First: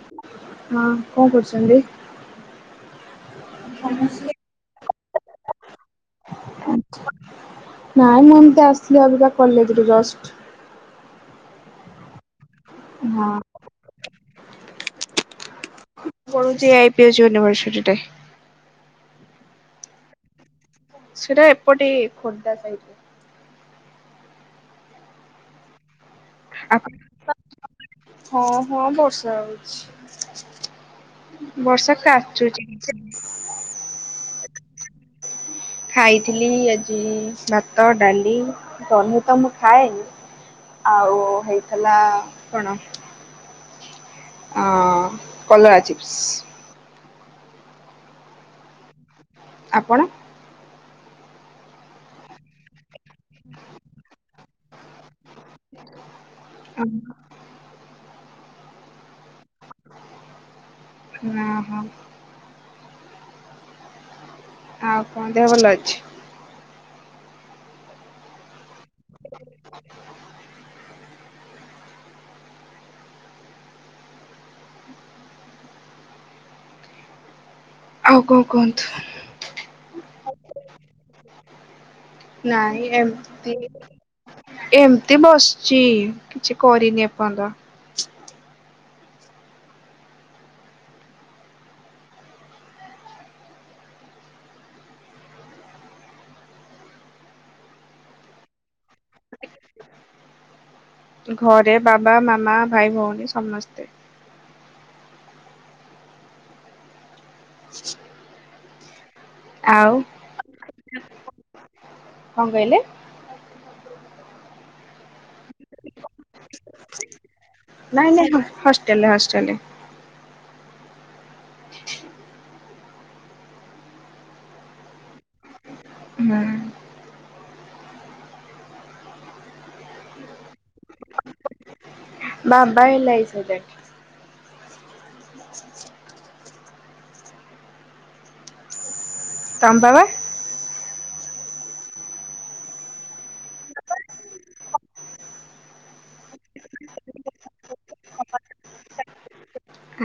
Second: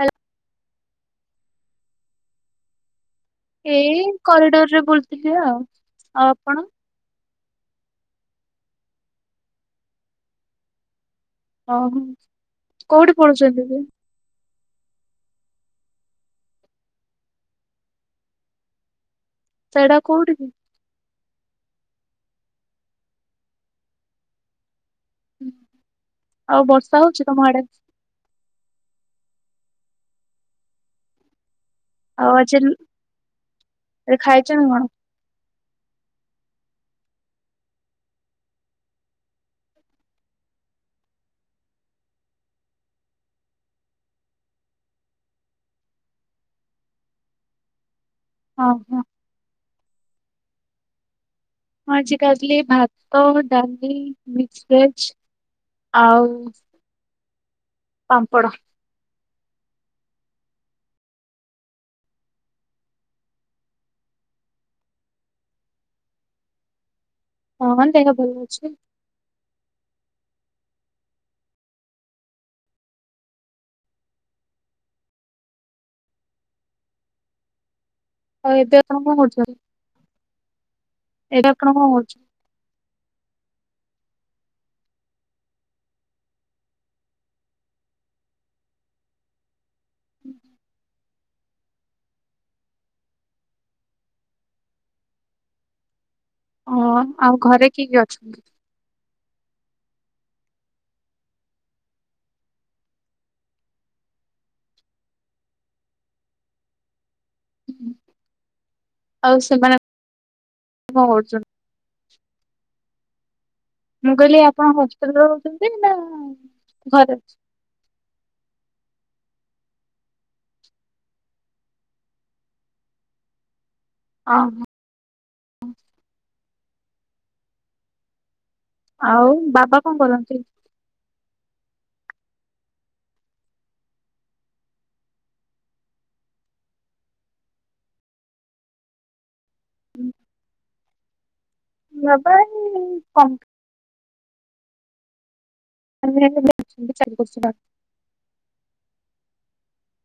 ହେଲା ହଁ କଣ କରୁଛନ୍ତି? ଏଇ କରିଡର ରେ ବୁଲୁଥିଲି ଆଉ ଆଉ ଆପଣ। ନାଇଁ ମୁଁ ଏମିତି ଆସଥିଲି ଅବିକା କଲେଜରୁ ଜଷ୍ଟ। ଓହୋ କୋଉଠି ହଁ ପଢୁଛନ୍ତି ଯେ? ପଢୁଛି ଆଇ ପି ଏଚ ୟୁନିଭର୍ସସିଟି ରେ। ସେଇଟା କୋଉଠି କି? ସେଟା ଏପଟେ ଖୋର୍ଦ୍ଧା ସାଇଟ। ହୁଁ ଆଉ ବର୍ଷା ହଉଛି ତମ ଆଡେ? ହଁ ହଁ ବର୍ଷା ହଉଛି ବର୍ଷା ଆଉ ଆଜ କାଚୁଛି। ଖାଇଛ ନା କଣ? ଖାଇଥିଲି ଆଜି ଭାତ ଡାଲି ସବୁତ ମୁଁ ଖାଏନି। ଆଉ ହେଇଥିଲା କଣ? ଅ କଲରା ଚିପ୍ସ। ହଁ ହଁ। ଆପଣ। ମୁ ଆଜି ଖାଉଥିଲି ଭାତ ଡାଲି ମିକ୍ସ ଭେଜ। ଆଉ ଓହୋ ପାମ୍ପଡ଼। ଓହୋ। ଆଉ କଣ ଦେହ ଭଲ ଅଛି? ହଁ ଦେହ ଭଲ ଅଛି। ହ କଣ ଆଉ ଏବେ କୁହନ୍ତୁ? ତମେ କଣ କରୁଛ କି ଏବେ ଆପଣ କଣ କରୁଛ? ନାଇଁ ଏମତି ଏମିତି ବସିଛି କିଛି କରିନି ଏପଯ୍ୟନ୍ତ। [unintelligible] ଓ ଆଉ ଘରେ କିଏ କିଏ ଅଛନ୍ତି? ଘରେ ବାବା ମାମା ଭାଇ ଭଉଣୀ ସମସ୍ତେ। ହ ଆଉ ସେମାନେ ଆଉ କଣ କରୁଛନ୍ତି? କଣ କହିଲେ? ମୁଁ କହିଲି ଆପଣ ହଷ୍ଟେଲ ରହୁଛନ୍ତି ନା ଘରେ ଅଛ। ନାଇଁ ନାଇଁ ମୁ ହଷ୍ଟେଲରେ ହଷ୍ଟେଲରେ। ଓଁହୋ। [unintelligible] ଆଉ ବାବା କଣ କରନ୍ତି? ବାବା ଲ ଆଇ ସି ଏଜେଣ୍ଟ। ତମ୍ ବାବା। ବାବା ଇ କ [unintelligible]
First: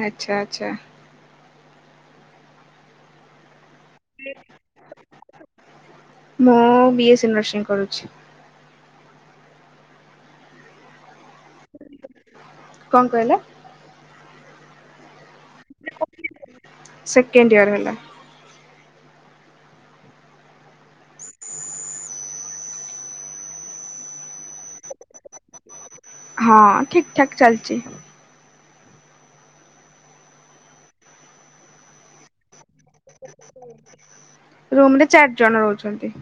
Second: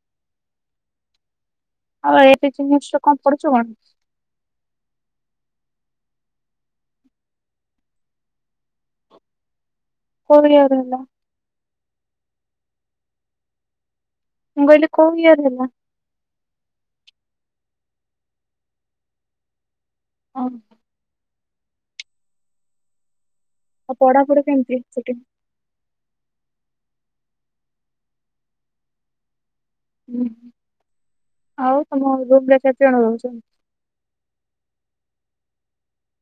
ଆଚ୍ଛା ଆଚ୍ଛା। ଆଉ ଏବେ ଜିନିଷ କଣ ପଡୁଛୁ କଣ? ମୁଁ ବି ଏସ୍ ସ ନର୍ସିଂ କରୁଛି। [unintelligible] କଣ କହିଲେ? ମୁଁ କହିଲି କୋଉ ଇୟର ହେଲା? ସେକେଣ୍ଡ ଇୟର ହେଲା। ହଁ [inaudible] ଆଉ ପଢାପଢି କେମିତି ସେଠି? ହଁ ଠିକ୍ ଠାକ୍ ଚାଲଛି। ହୁଁ ଆଉ ତମ ରୁମରେ କେତେ ଜଣ ରହୁଛ? [inaudible] ରୁମ୍ ରେ ଚାରି ଜଣ ରହୁଛନ୍ତି।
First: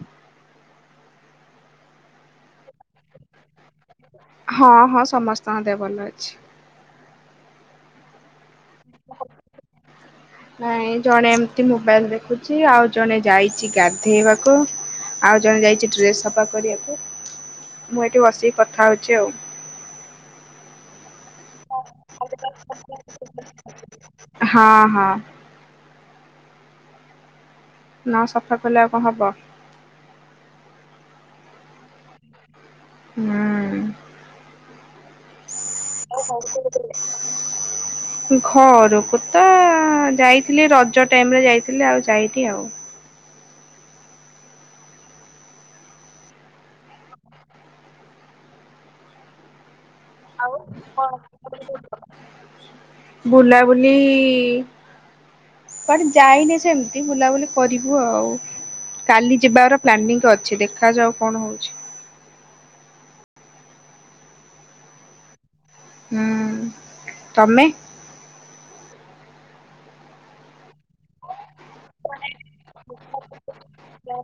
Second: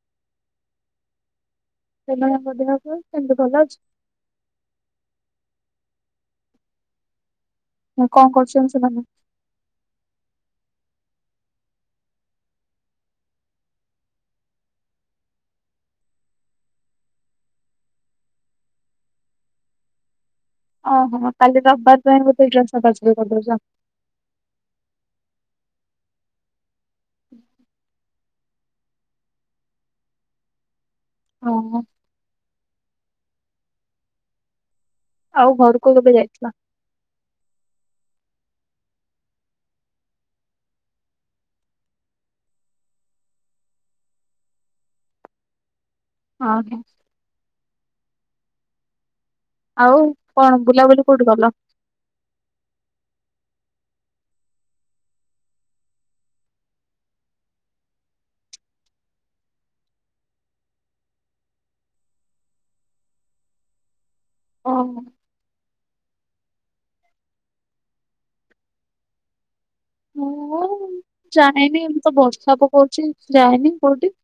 ସେ ଭଳିଆ [unintelligible] ସେମିତି ଭଲ ଲାଗୁଛି। ହଁ-ହଁ ସମସ୍ତଙ୍କ ଦେହ ଭଲ ଅଛି। କଣ କରୁଛନ୍ତି ସେମାନେ? ନାଇଁ ଜଣେ ଏମିତି ମୋବାଇଲ ଦେଖୁଛି ଆଉ ଜଣେ ଯାଇଛି ଗାଧେଇବାକୁ। ଆଉ ଜଣେ ଯାଇଛି ଡ୍ରେସ ସଫା କରିବାକୁ ମୁଁ ଏଠି ବସିକି କଥା ହଉଛି ଆଉ। ଅ ହ କାଲି ରବାର ପାଇଁ ବୋଧେ ଡ୍ରେସ ସଫା ସଫୀ କରି ଦେଉଛ। ହଁ-ହଁ। [inaudible] ନା ଉ ସଫା କଲେ ଆଉ କଣ ହବ। ହଁ। ହୁଁ। ଆଉ ଘରକୁ କେବେ ଆଉ ଯାଇଥିଲ? ଘରକୁ କେବେ ଗଲେ? ଘରକୁ ତ ଯାଇଥିଲି ରଜ ଟାଇମ ରେ ଯାଇଥିଲି ଆଉ ଯାଇନି ଆଉ। ଅ ହଁ। ଆଉ ଆଉ କଣ ବୁଲାବୁଲି କଣ କୋଉଠି କଲ। ବୁଲାବୁଲି କୁଆଡେ ଯାଇନି ସେମିତି ବୁଲାବୁଲି କରିବୁ ଆଉ। କାଲି ଯିବାର ପ୍ଲାନିଂରେ ଅଛି ଦେଖ ଯାଉ କଣ ହଉଛି। ଓହୋ। ହୁଁ। ତମେ ହଁ ଯାଇନି ଏବେ ତ ବର୍ଷା ପକଉଚି ଯାଇନି କୋଉଠି।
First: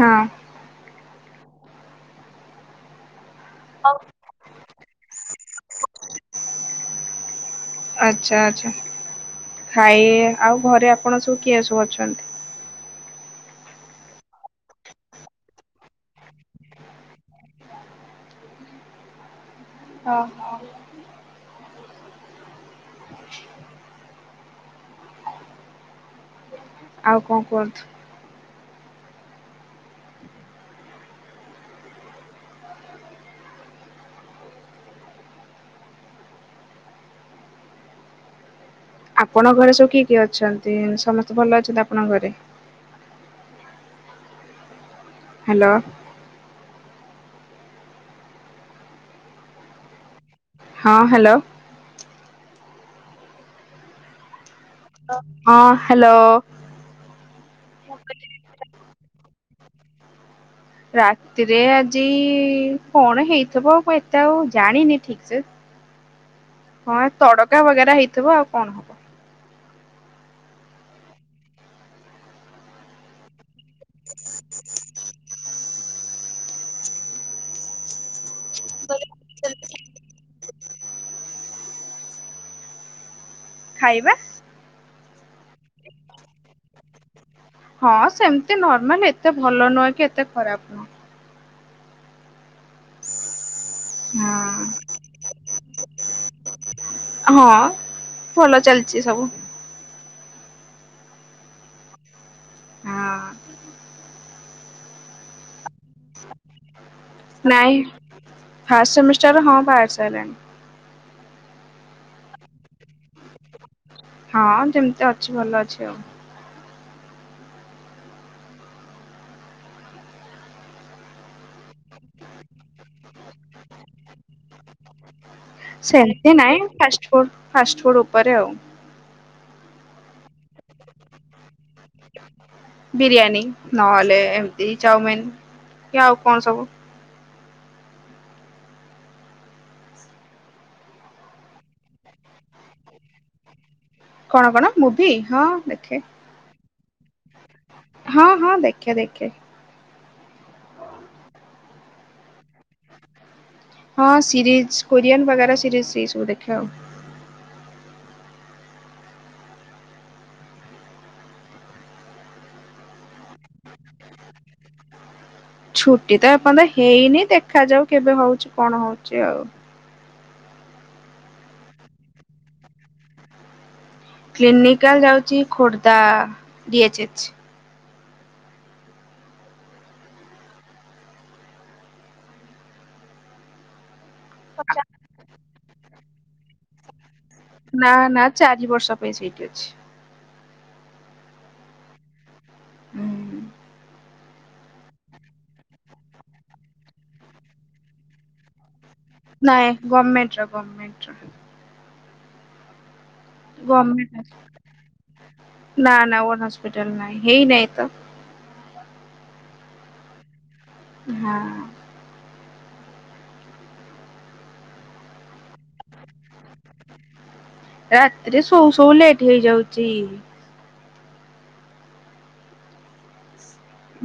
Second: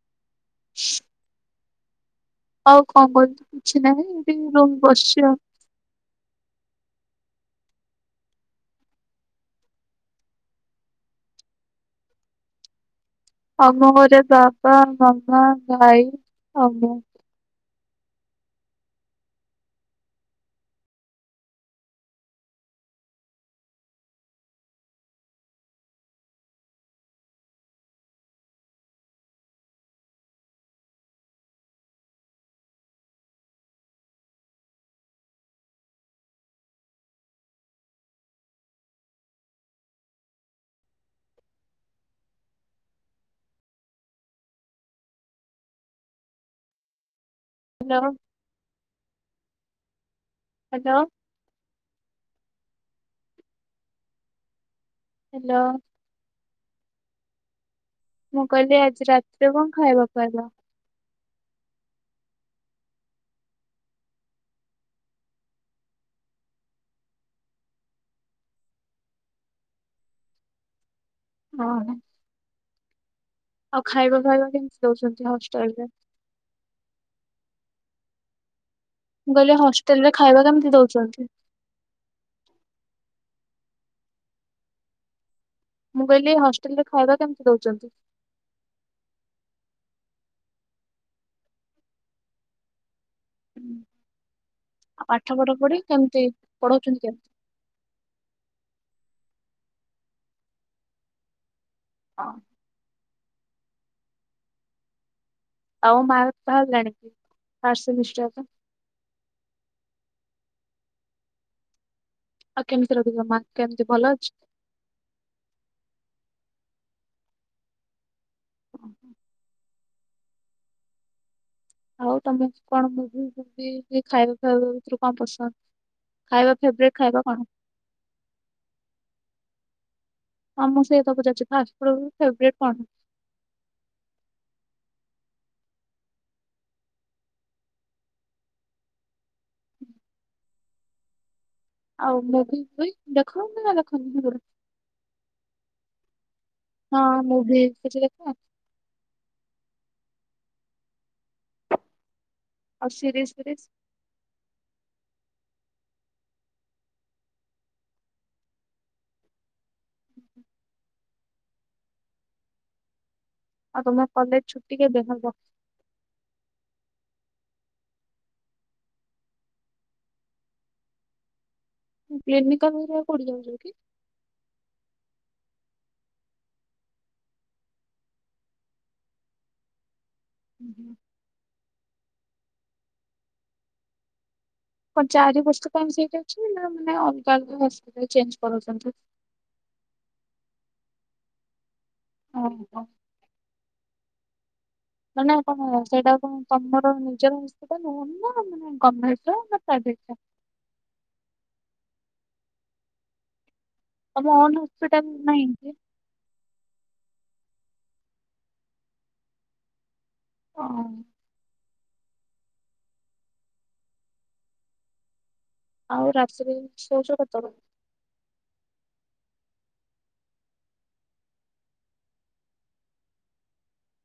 ହଁ। [inaudible] ଆଉ କଣ କରୁଚୁ କିଛି ନାହିଁ ଏମିତି ରୁମ ବସିଛି ଆଉ। ଆଚ୍ଛା ଆଚ୍ଛା ଖାଇ ଆଉ ଘରେ ଆପଣ ସବୁ କିଏ ସବୁ ଅଛନ୍ତି। ଆମ ଘରେ ବାପା ମାମା ଭାଇ ଆଉ ମୁଁ। ଅ ହ। ଆଉ କଣ କୁହନ୍ତୁ? ଆପଣଙ୍କ ଘରେ ସବୁ କିଏ କିଏ ଅଛନ୍ତି ସମସ୍ତେ ଭଲ ଅଛନ୍ତି ଆପଣଙ୍କ ଘରେ? ହ୍ୟାଲୋ। ହ୍ୟାଲୋ। ହଁ ହ୍ୟାଲୋ। ହଁ ହ୍ୟାଲୋ ହ୍ୟାଲୋ। ମୁଁ କହିଲି ଆଜି ରାତିରେ କଣ ଖାଇବା ଖୁଆଇଲ। ରାତିରେ ଆଜି କଣ ହେଇଥିବ ଆଉ ଏତେ ଆଉ ଜାଣିନି ଠିକ ସେ। [unintelligible] ହଁ ତଡକା ବଗେରା ହେଇଥିବ ଆଉ କଣ ହବ। ହଁ। ଆଉ ଖାଇବା ଫାଇବା କେମତି ଦଉଛନ୍ତି ହଷ୍ଟେଲ ରେ? ମୁଁ କହିଲି ହଷ୍ଟେଲ୍ ରେ ଖାଇବା କେମିତି ଦୋଉଛନ୍ତି? ଖାଇବା ମୁଁ କଇଲିି ହଷ୍ଟେଲ୍ ରେ ଖାଇଦବା କେମିତି ଦଉଛନ୍ତି? ହଁ ସେମିତି ନର୍ମାଲ ଏତେ ଭଲ ନୁହେଁ କି ଏତେ ଖରାପ ନୁହେଁ। ହୁଁ। ହଁ। ଆଉ ପାଠ ଫାଠ ପଢି କେମିତି ପଢୋଉଚନ୍ତି କେ ହଁ ଭଲ ଚାଲ୍ ତି ସବୁ। ହଁ। ହଁ। ଆଉ ମୁ ବାହାର ଫାଅର ଜାଣିଚି। ନାଇଁ ଫାଷ୍ଟ୍ ସେମିଷ୍ଟର୍ ରେ ହଁ ବାହାରି ସାଇଲାଣି। ଆଉ କେମିତି ରଖିବ ମାର୍କ କେମିତି ଭଲ ଅଛି? ହଁ ଯେମିତି ଅଛି ଭଲ ଅଛି ଆଉ। ଓହୋ ଆଉ ତମେ କଣ ମୁଭି ଫୁଭି ଖାଇବା ଫାଇବା ଭିତରୁ କଣ ପସନ୍ଦ? ସେମ୍ତି ଖାଇବା ନାଇଁ ଫେବରେଟ୍ ଫାଷ୍ଟ୍ ଖାଇବା ଫୁଡ୍ କଣ? ଫାଷ୍ଟ୍ ଫୁଡ୍ ଉପରେ ଆଉ। ହଁ ମୁଁ ସେଇ କଥା ପଚାରୁଚି ଫାଷ୍ଟ୍ ଫୁଡ୍ ଫେବ୍ରେଟ୍ କଣ? ବିରିୟାନୀ ନହେଲେ ଏମିତି ଚାଉମିିନ କି ଆଉ କଣ ସବୁ। ଆଉ ମୁଭି ଫୁଭି ଦେଖ ନା ଦେଖନି ସେଗୁଡା? କଣ କଣ ମୁଭି ହଁ ଦେଖେ। ହଁ ମୁଭି କିଛି ହଁ ଦେଖ ହଁ ଦେଖେ ଦେଖେ। ଆଉ ଶିରିଜ ସିରିଜ୍ ହଁ ସିରିଜ୍ କୋରିଆନ୍ ବଗେରା ସିରିଜ୍ ସେଇ ସବୁ ଦେଖେ ଆଉ। ଆଉ ତୁମେ କଲେଜ୍ ଛୁଟି କେବେ ହବ? ଛୁଟି ତ ଏପନ୍ତ ହେଇନି ଦେଖାଯାଉ କେବେ ହୋଉଚି କଣ ହୋଉଚି ଆଉ। କ୍ଲିନିକଲ୍ ରା କୋଉଠି ଯାଉଚ କି? କ୍ଲିନିକାଲ୍ ଯାଉଛି ଖୋର୍ଦ୍ଧା ଡି-ଏଚ୍-ଏଚ୍। ହୁଁ ହୁଁ। କଁ ଚାରି ବର୍ଷ ପାଇଁ ସେଇି ଅଛି ନା ମାନେ ଅଲ୍ଗା ଅଲଗା ହସ୍ପିଟାଲ୍ ଚେଞ୍ଜ୍ କରୋଉଛନ୍ତି। ଏ ସେଇଠି ଅଛି। ଓ ହୋ। ନା ନା କଣ ସେଇଟା କଣ ତମର ନିଜର ହସ୍ପିଟାଲ୍ ନାଁ ମାନେ ଗମ୍ହେ ନାଇଁ ଗମେଣ୍ଟ୍ ର ଗମେଣ୍ଟ୍ ର। ଗର୍ମେଣ୍ଟ୍ ତମ ଓନ୍ ହସ୍ପିଟାଲ ନାହିଁ କି? ହପି ନା ନା ଗ ହସ୍ପିଟାଲ୍ ନାଇଁ ହେଇ ନାଇ ତ। ହଁ। ହଁ। ଆଉ ରାତିରେ ସୋଉଚ କେତବେଳେ? ରାତିରେ ସୋଉ ସୋଉ ଲେଟ୍ ହେଇଯାଉଚି।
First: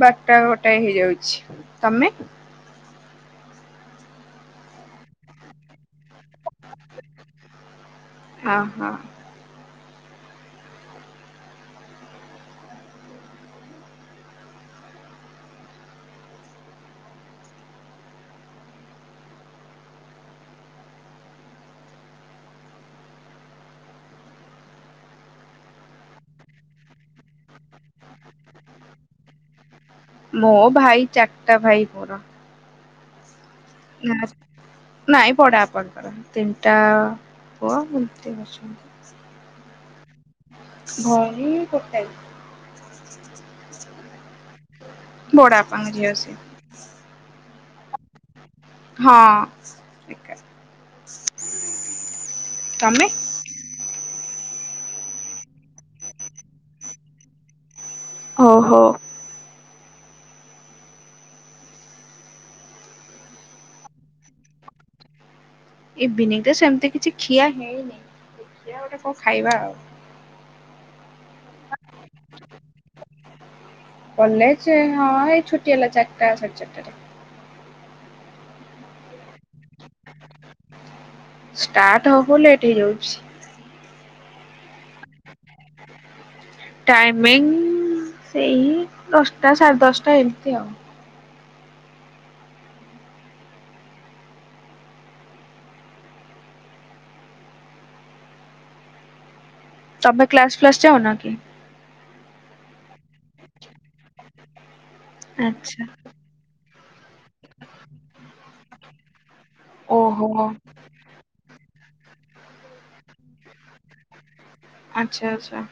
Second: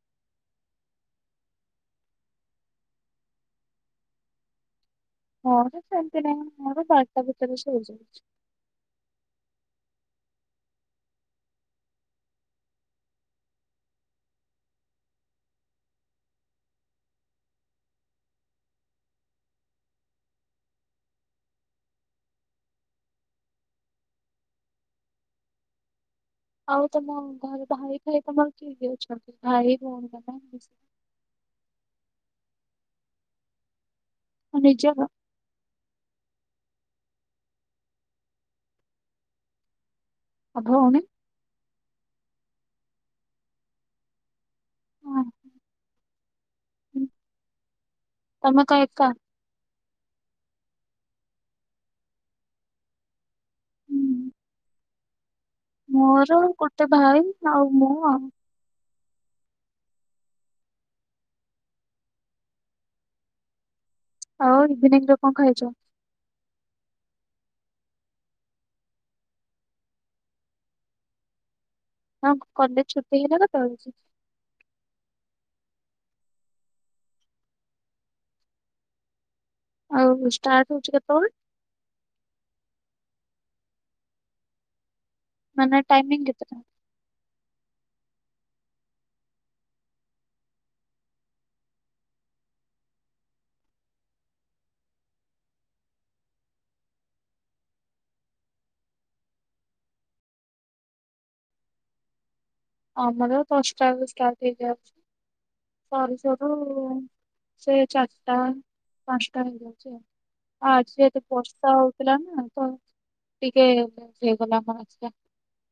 ବାର୍ଟା ଗୋଟେ ହେଇଯାଉଛି ତମେ? ହଁ ଯେ ସେମିତି ନାଇ ମୋର ବାରଟା ଭିତରେ ଶୋଇଯାଉଛି। ଓ ହୋ। ଆଉ ତମ ଘରେ ଭାଇ ଫାଇ ତମର କିଏ କିଏ ଅଛନ୍ତି? ଭାଇ ଭୋଉଣି ମୋ ଭାଇ ଚାର୍ଟା ଭାଇ ମୋର। ନମସ୍କାର। ଅ ନିଜର। ଖଡ଼ା ଆପଣଙ୍କର ତିନିଟା ପୁଅ ମତି ବସିଛନ୍ତି। ଆଉ ଭଉଣୀ ଭରି ଗୋଟାଏ। ହଁ, ବଡ ବାପା ଙ୍କ ଝିଅ ସିଏ। ହୁଁ। ତମେ କଣ ଏକା? ହଁ। ତମେ। ହୁଁ, ମୋର ଗୋଟେ ଭାଇ ଆଉ ମୁଁ ଆଉ। ଓହୋ। ଆଉ ଇଭିନିଙ୍ଗି ରେ କଣ ଖାଇଛ। ଇଭିନିଙ୍ଗି ରେ ସେମିତି କିଛି ଖିଆ ହେଇନି ଦେଖିଆ ଗୋଟେ କ'ଣ ଖାଇବା ଆଉ। ହଁ କଲେଜ ଛୁଟି ହେଲା କେତବୋଳୁକୁ। କଲେଜ ହଁ ଏଇ ଛୁଟି ହେଲା ଚାରିଟା ସାଢେ ଚାରିଟାରେ। ଆଉ ଷ୍ଟାର୍ଟ ହଉଛି କେତବେଳେ। ଷ୍ଟାର୍ଟ ହବ ବୋଲି ଲେଟେ ହେଇ ଯାଉଛି। ମାନେ ଟାଇମିଙ୍ଗି କେତେଟା। ଟାଇମିଙ୍ଗି ସେଇ ଦଶଟା ସାଢ଼େ ଦଶଟା ଏମିତି ଆଉ। ତମେ କ୍ଲାସ, ପ୍ଲାସ ଯାଅ ନା କି? ଆମର କଷ୍ଟାଲଷ୍ଟାର୍ଟ ହେଇଯାଇଛି। ଆଚ୍ଛା। ଘରୁ ସେ ଚାରିଟା, ପାଞ୍ଚଟା ହେଇଯାଉଛି ଆଉ ଓହୋ ଆଜି ଏ। ଏ ବର୍ଷା ହଉଥିଲା ନା ତ ଟିକେ ହେଇଗଲା କ'ଣ। ଆଚ୍ଛା ଆଚ୍ଛା।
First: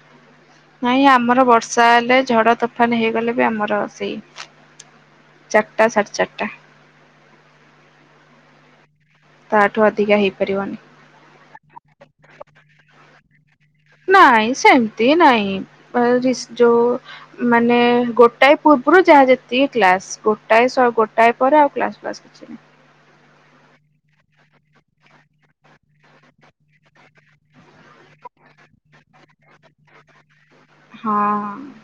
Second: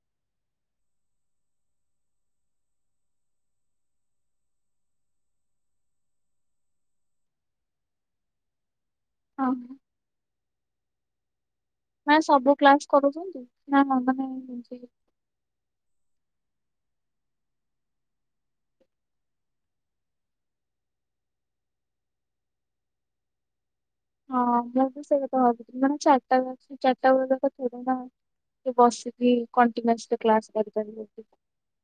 ନାଇଁ ଆମର ବର୍ଷା ହେଲେ ଝଡ, ତୋଫାନ ହେଇଗଲେ ବି ଆମର ସେଇ। ଚାରିଟା ସାଢ଼େ ଚାରିଟା। ହଁ। ତାଠୁ ଅଧିକା ହେଇପାରିବନି। ନା ସବୁ କ୍ଲାସ କରୁଛନ୍ତି। ନା ହଁ, ମାନେ ନାଇଁ ଏମିତି ସେମିତି ନାଇଁ ପାରାଜିସି ଯୋଉଁ। ମାନେ ଗୋଟାଏ ପୂର୍ବରୁ ଯାହା ଯେତିକି କ୍ଲାସ। ଗୋଟାଏ ଶ ଗୋଟାଏ ପରେ ଆଉ କ୍ଲାସ, ଫ୍ଲାସ୍ କିଛି ନାହିଁ। ହଁ ଭାଉଜ ସେଇ କଥା ଭାବୁଥିଲି ମାନେ ଚାରିଟା ଚାରିଟା ବେଳ ପଯ୍ୟନ୍ତ ଥିରେ ନା। କି ବସିକି କଣ୍ଟିୁନାସ ଟା କ୍ଲାସ କରିକି। ହଁ।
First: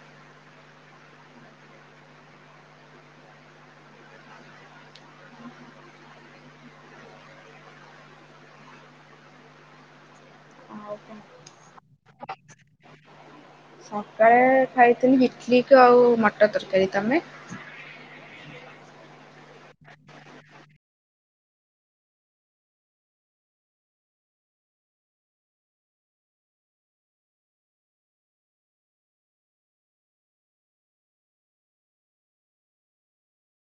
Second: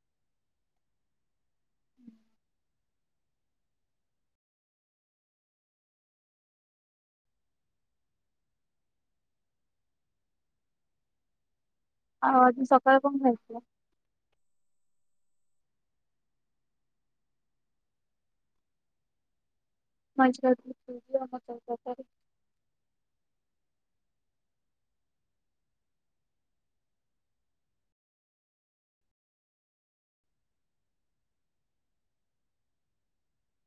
ଆଉ କ'ଣ। ଆଉ ଆଜି ସକାଳେ କଣ ଖାଇଥିଲ? ସକାଳେ ଖାଇଥିଲି ଇଟିଲି କୁ ଆଉ ମଟର ତରକାରୀ ତମେ। ମୁଁ ଆଜି ଖାଇଥିଲି ପୁରୀ ଆଉ ମଟର ତରକାରୀ।